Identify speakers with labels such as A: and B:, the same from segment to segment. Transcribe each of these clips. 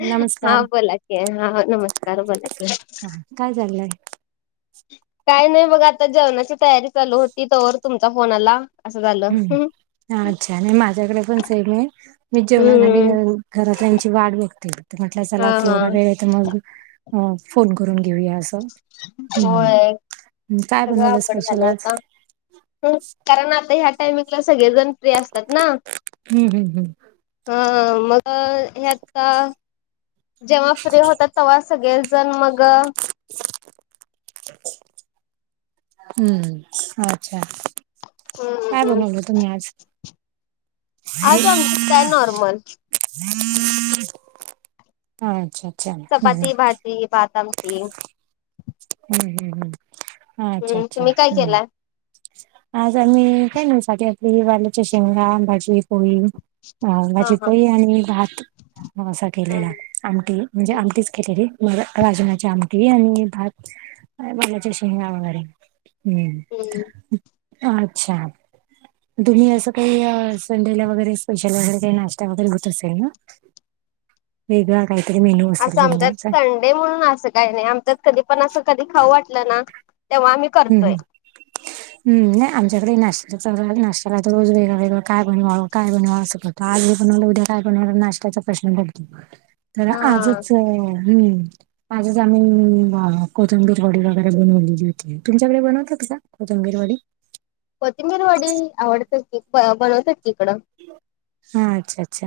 A: नमस्कार
B: हा बोला की हा, हा नमस्कार बोला की
A: हा काय चाललंय
B: काय नाही मग आता जेवणाची तयारी चालू होती तवर तुमच्या फोन आला. असं झालं.
A: हम्म अच्छा आणि माझ्याकडे पण सेम आहे मी जेवणासाठी
B: हम्म
A: घरातल्यांची वाट बघते ते म्हटलं चला
B: हा
A: आता
B: हा
A: एवढा वेळये तर मग फोन करून घेऊया अस हम्
B: होय
A: काय बनवलं स्पेशल आज
B: हो कारण आता ह्या टायमिंगला सगळेजण फ्री असतात ना
A: हम् हम् हम्.
B: हा हा मग अ हे आता जेव्हा फ्री होतात तेव्हा सगळेल जण मग अ
A: हम्म अच्छा काय
B: हम्म
A: बनवला तुम्ही आज
B: आज आमच्यात काय नॉर्मल
A: अच्छा, अच्छा हम्
B: ती भात आमटी
A: हम्म हम् हम्म अच्छा
B: हम्म
A: अच्छा
B: तुम्ही काय
A: हम्म
B: केलाय
A: आज आम्ही काय नाही साधी आपली वाल्याच्या शेंगां, भाजी, पोळी अ
B: हा
A: भाजी,
B: हा
A: पोळी आणि भात असा केलेला.
B: हम्म
A: आमटी म्हणजे आमटीच केलेली मग राजमाची आमटी आणि भात काय वालाच्या शेंगा वगैरे हम्म, अच्छा तुम्ही असं काही संडेला वगैरे स्पेशल वगैरे काही नाश्ता वगैरे होत असेल ना. वेगळा काहीतरी मेनू
B: असं आमच्यात संडे म्हणून असं काही नाही आमच्यात कधी पण असं कधी खाऊ वाटलं ना तेव्हा आम्ही
A: हम्म.
B: करतोय
A: हम्म नाही आमच्याकडे नाश्ता चालू राहतो, नाश्त्याला तर रोज वेगवेगळं काय बनवावं? काय बनवावा? असा सगळा आज हे बनवला, उद्या काय बनवणार नाशत्याचा प्रश्न पडतो. तर
B: हा
A: आजच हम्म. आजच आम्ही कोथंबिर वडी वगैरे बनवलेली. तुमच्याकडे बनवता का कोथिंबीर वडी?
B: कोथिंबीर वडी आवडतात की, बनवतात की इकडं.
A: हा, अच्छा अच्छा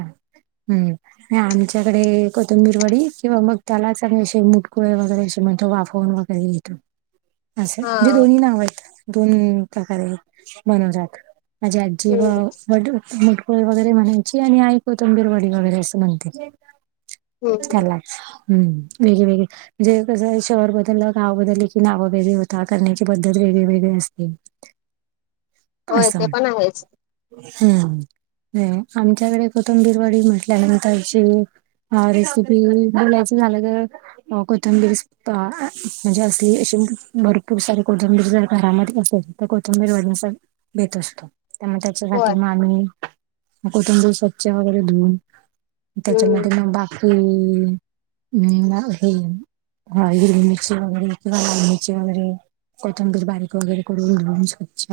A: हम्म आमच्याकडे कोथंबीर वडी किंवा मग त्यालाच शेंग मुटकुळे वगैरे असे म्हणजे वाफवून व गैरे घेतो. असं
B: हा
A: म्हणजे दोन्ही नाव आहेत, दोन प्रकारे बनवलं जातं. माजी आजीव
B: हम्म
A: वडु मुटकुळे वगैरे म्हणायची आणि आई कोथंबीरवडी वगैरे असं म्हणते.
B: हम्म
A: त्यालाच हम्म वेगळे वेगळे म्हणजे कसं शहर बदललं, गाव बदलली की, नावं वेगळी होतात, करण्याची पद्धत वेगळी वेगळी असते.
B: होय,
A: असं
B: ते पण आहेच.
A: हम्म आमच्याकडे कोथंबीरवडी म्हटल्या नंतर शेंग ह रेसिपी बोलायचं झालं तर कोथंबीर म्हणजे असली, अशी भरपूर सारी कोथंबीर जर घरामध्ये असेल तर कोथंबीर वडी असं बेत असतो, त्यामुळे
B: होय
A: त्याच्यासाठी मग आम्ही कोथिंबीर स्वच्छ वगैरे धुऊन
B: हम्म
A: त्याच्यामध्ये मग बाकी अं हे हीरवी मिरची वगैरे, लाल मिरची वगैरे कोथंबीर बारीक वगैरे करून घालून स्वच्छ,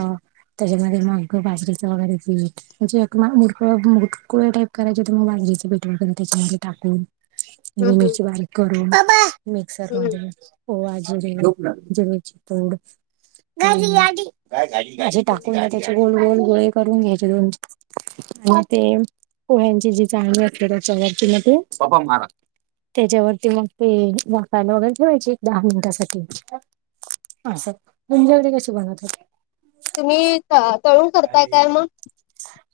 A: त्याच्यामध्ये मग बाजरीचं वगैरे पीठ म्हणजे क मुरकुळे टाईप करायचे, तुमग बांधायं पेट त्याच्यामध्ये टाकून
B: हम्म
A: हिरवी
B: हम्म
A: मिरची बारीक करून मिक्सर
B: हम्म
A: मध्ये ओवा, जीरे, जीरेची पुड [unintelligible] टाकून घ्या त्याचे गोल गोल गोळे करून घ्यायचे दोन आणि ते पोह्यांची जी चाळणी असते त्याच्या वरती मग ते त्याच्यावरती मग ते वाफवायला वगैर ठेवायची, एक दहा मिनिटासाठी. अस तुमच्याकडे कशी बनवतात?
B: तुम्ही तळून करताय काय मग?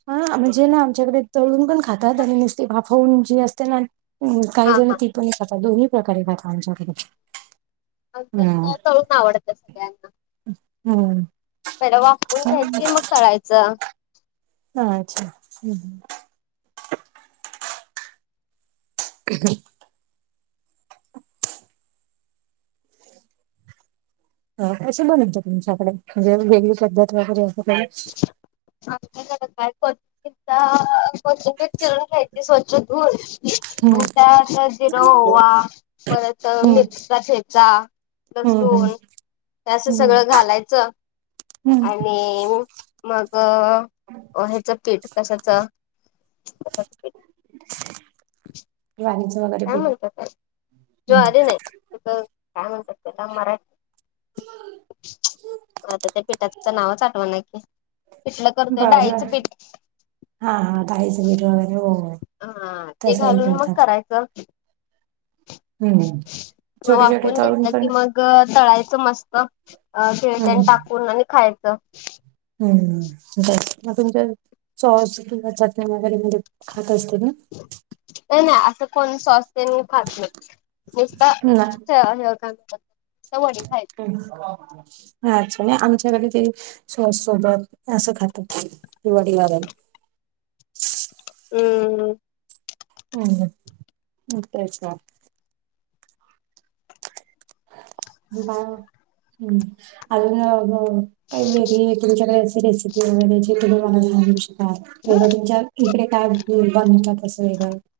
A: हा म्हणजे ना आमच्याकडे तळून पण खातात आणि नुसती वाफवून जे असते ना काही
B: हा
A: जण
B: हा
A: ती पण खातात, दोन्ही प्रकारे खातात आमच्याकडे.
B: आमच्यात तळून आवडतात सगळ्यांना.
A: हम्म
B: मला वाफून घ्यायची, मग तळायचं
A: अच्छा हम्म ह अ कशी बणवतात तुमच्याकडे, म्हणजे वेगळी पद्धत वगैरे अस
B: आमच्याकडं काय कोथिंबीर चिरुण घ्यायची स्वच्छ धून
A: हम्म
B: आणि त्या असं जिर, ओवा, परत
A: हम्म
B: मिरचा ठेचा-
A: हम्म हम्म
B: लसूण, असं
A: हम्म
B: सगळं घालायचं
A: हम्म
B: आणि- मग, ह्याच पीठ कशाच- [inaudible]
A: वाांच [unintelligible]
B: काय म्हणतात, जो आली नाही तु काय म्हणतात त्याला मराठी [unintelligible] आता त्या पिठाच नावच आठवना की? - पिटलं करतंय
A: बर
B: डाळीचं पिठ-
A: हा, हा, डाळीचं पिठ व [unintelligible]
B: हा, ते घालून मग करायचं.
A: हम्म छोटे छोटे
B: वाफवून
A: तळून
B: घेतलं कि
A: करून
B: मग- ग तळायचं मस्त, [unintelligible] टाकून आणि खायचं
A: हम्, मग तुमच सॉस किंवा चटणी वगैरे म्हणजे, खात असतेत ना?
B: ये नाही, असं कोण सॉस् तेन काय नाय.
A: ना?
B: का वय [unintelligible]
A: अच्छा नाही आमच्याकडे ते [unintelligible] स सोबत असं खात दिवाळी लाला [unintelligible]
B: हम्म.
A: हम् म ते का [unintelligible] बा हम्म आ [unintelligible] काही वेगळी तुमच्याकडे असे रेसिपी वगैरे, जे तुम्ही मला सांगू शकाल वेगळं तुमच्या- इकडे काय बनतातसं वेगळं [unintelligible]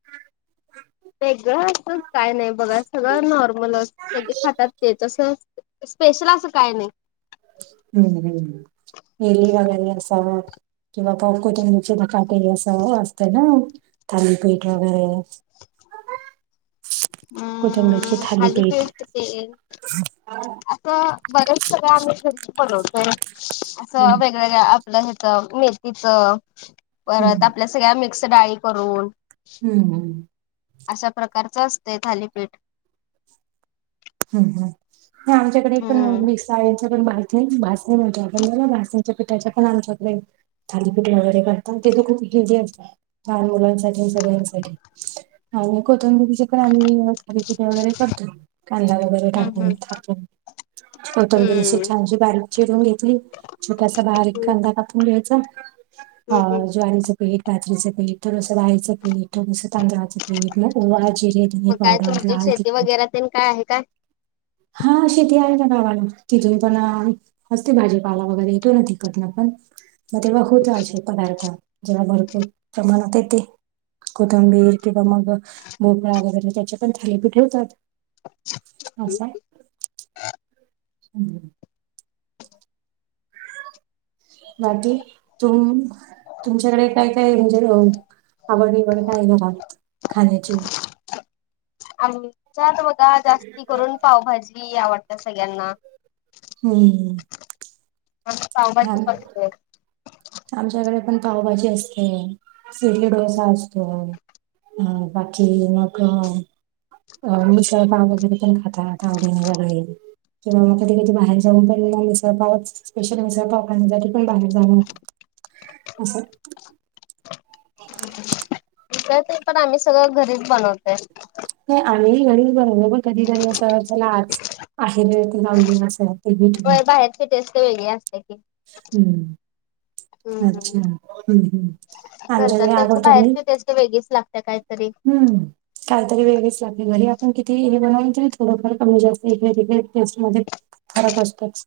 B: वेगळं असं काय नाही बघा, सगळं नॉर्मल अस सगळे खातात तेचस अस- स्पेशल असं काय नाही.
A: हम्म, हम्, एल् वगर सव [unintelligible] किंवा प कुतची काटे असं असतं ना थालीपीठ वगैरे [unintelligible] कोथिंबीर ची
B: अं
A: थालीपीठ
B: तेन
A: -
B: असं बरेच सगळे आम्ही घरीच बणवतोय असं वेग-
A: हम्म
B: वेगवेगळ्या आप ह्याच मेथीच, परत आपल्या सगळ्या मिक्स डाळी करून-
A: हम्. हम्म.
B: अशाप्रकारच असतय थालीपीठ.
A: ह, ह, आमच्याकडे पण
B: हम्म.
A: मिसाळच पण माहि- भासण आपण बघ भासांच्या पिठाच्या पण आमच्याकडे [unintelligible] थालीपीठ वगैरे करतात, ते तर खूप हेल्दी असत, लहान मुलांसाठी सगळ्यांसाठी. आणिक होत तिचे पण आम्ही खकिट वगैरे करतो [unintelligible] कांदा वगैरे
B: हम्म
A: टाकून
B: हम्म.
A: [unintelligible] कून हा कोथिंबीर अशी
B: हम्म.
A: छानशी बारीक- चिरून घेतली, छोटासा बारी कांदा कापून घ्यायचा, आ..
B: हम्म हम्म.
A: ज्वारीच- पीठ, बाजरीचं पीठ असं राहायचं [unintelligible] पेटरसं तांदळाचं ते ओ जिरे ध
B: मग काय
A: पावडर
B: तुमची
A: लालड
B: शेती
A: [unintelligible]
B: वगैरे काय आहे काय?
A: हा शेती आहे ना, गावाला तिथून पण- असते, भाजीपाला वगैरे येतो ना तिकटन पण- मग तेव्हा होत असे पदार्थ जेव्हा भरपूर प्रमाणात येत ते- कोथंबीर किंवा मग भोपळा वगैरे, त्याच्या पण थालीपीठ ठेवतात. असंय.
B: हा [inaudible]
A: हम्. बाकी तुम- तुमच्याकडे काय, काय म्हणजे आवडनीवड काय घ खाण्याची?
B: आमच्यात बघा जास्ती करून पावभाजी आवडते सगळ्यांना.
A: हम्म.
B: आज पावभाजी [unintelligible]
A: आमच्याकडे पण पावभाजी असते सिडली डोसा असतो अ बाकी मग अ मिसळपाव वगैरे पण खातात आवडीने सगळे किंवा मग कधी कधी बाहेर जाऊन पण मिसळ पाव स्पेशल मिसळ पाव करण्यासाठी पण बाहेर जाऊ न [unintelligible] होो अस [unintelligible] [inaudible]
B: मिसळ तेन पण आम्ही सगळं घरीच बनवतय
A: नाही आम्ही घरीच बनवतो पण कधीतरी असं चला आज आहे त जाऊन दिन असं
B: होय बाहेरची टेस्ट वेगळी असते की
A: हम्म
B: हम्म हम्म
A: अच्छा हम्म. आमच्याकडे
B: घरच्यापेक्षा
A: आवडतो मी
B: बाहेरची टेस्ट वेगळीच लागत्या काय तरी
A: हम्म. काय तरी वेगळेच लागते घरी आपण किती हे बनवल तरी थोडंफार कमी जास्त वेगवेगळ्या टेस्ट मध्ये फरक असतोच.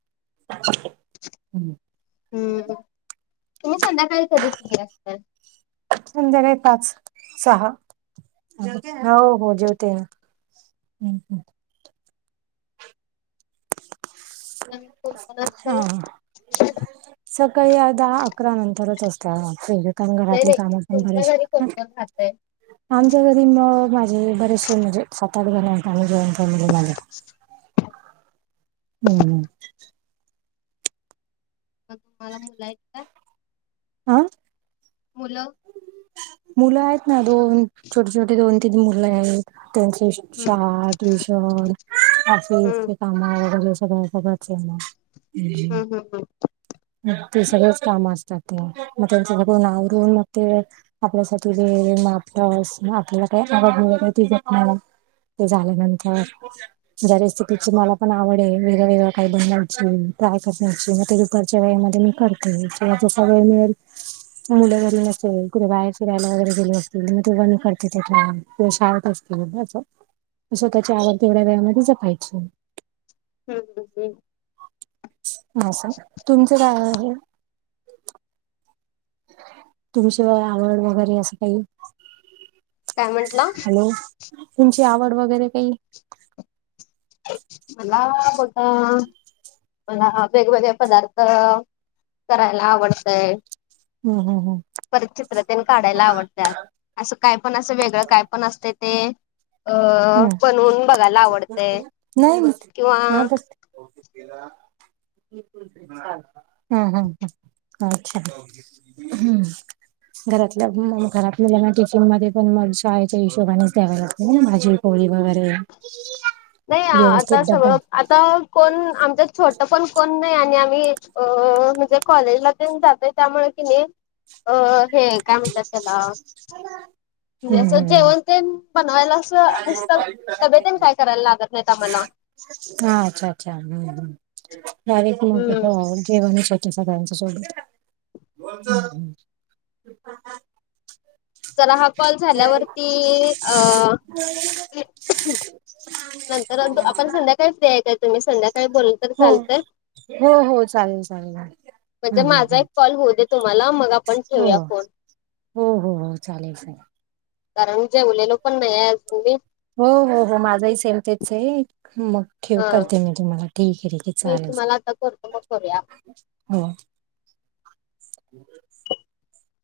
B: हम् तुम्ही संध्याकाय कर [unintelligible] असता
A: संध्याकाळी पाच सहा हो हो जेवतेय हम् हम्.
B: कोण कोण असतंय?
A: हा. सकाळी अ दहा, अकरा नंतरच असत्या कारण
B: नाही
A: घरातली
B: नाही
A: कामं पण
B: तुमच्या घरी कोण
A: बरचशी
B: कोण राहतंय?
A: आमच्या घरी मग माझे बरेचसे म्हणजे सात आठ जण आहेत आम्ही जॉईंट फॅमिली माझ
B: [unintelligible] [inaudible]
A: हम्म हम्.
B: मग तुम्हाला [unintelligible] का
A: आ?
B: मुलं
A: मुलं आहेत ना दोन छोटे छोटे दोन तीन मुलं आहेत त्यांचे
B: हम्म
A: शाळा ट्युशन,
B: हम्म
A: ऑफिसचे काम वगैर सगळं सगळंच. [unintelligible]
B: हम्म हम्म
A: [inaudible] [unintelligible] ते सगळेच काम असतात ते मग त्यांच्याकडून आवरून मग ते आपल्यासाठी तेे मापस आपल्याला काही आवड [unintelligible] ते झाल्यानंतर जरा रेसिपीची मला पण आवड आहे वेगळं वेगळं काही बनवायची ट्राय करण्याची मग ते घरच्या वेळेमध्ये मी करते जसा वेळ मिळेल मुलं घरी नसेल कुठे बाहेर फिरायला वगैरे गेले असतील म [unintelligible] शांत असतील अस स्वतःची आवड तेवढ्या वेळामध्ये जपायची.
B: हम्म हम् हम्.
A: असं तुमचं काय आहे? तुमची आवड वगैरे असं काही
B: काय म्हंटला?
A: हॅलो तुमची आवड वगैरे काही?
B: मला बघा मला वेगवेगळे पदार्थ करायला आवडतय
A: हम्म हम्म
B: परत चित्र तेन काढायला आवडत्यात. असं काय पण असं वेगळं काय पण असतय ते अ
A: हम्म
B: बनवून बघायला आवडतय.
A: नाही आतच ते [unintelligible] हम् हम् ह अच्छा हम्म. घरातल्या घरातलंना टिफिन मध्ये पण मग शाळेच्या हिशोबानेच द्याव लागत नाई भाजी पोळी वगैरे
B: नाही आता
A: व्यवस्थित डब्बा
B: सगळं आता कोण आमच्या छोटं पण कोण नाही आणि आम्ही अ म्हणजे कॉलेजला जातय त्यामुळे कि नाही अ हे काय म्हणतात त्याला हे
A: हम्म
B: असं
A: हम् हम.
B: जेवण तेन बनवायला असं नुसतं डबे तेन काय करायला लागत नाहीत आम्हाला.
A: हा अच्छा अच्छा हम्म हम
B: हम्म
A: [unintelligible] सगळ्यांच सोबत [inaudible] [unintelligible]
B: जरा हा कॉल झाल्यावरती अ
A: [unintelligible] [inaudible]
B: नंतर नंतर आपण संध्याकाळी फ्री हाय काय तुम्ही संध्याकाळी बोलल तर
A: हो
B: चालतंय?
A: हो हो चालेल चालेल.
B: म्हणजे
A: हम्म
B: माझा
A: हम्म
B: एक कॉल होऊ दे तुम्हाला मग आ
A: हो हो हो हो चालेल चालेल.
B: कारण जेवलेलो पण नाही अजून मी
A: हो हो हो माझाही सेम तेच आहे मग ठेव
B: हा
A: करते मी तुम्हाला ठीक आहे ठीक आहे
B: मी
A: चालेल ले
B: तुम्हाला आता करतो मग करूया.
A: हो. हम.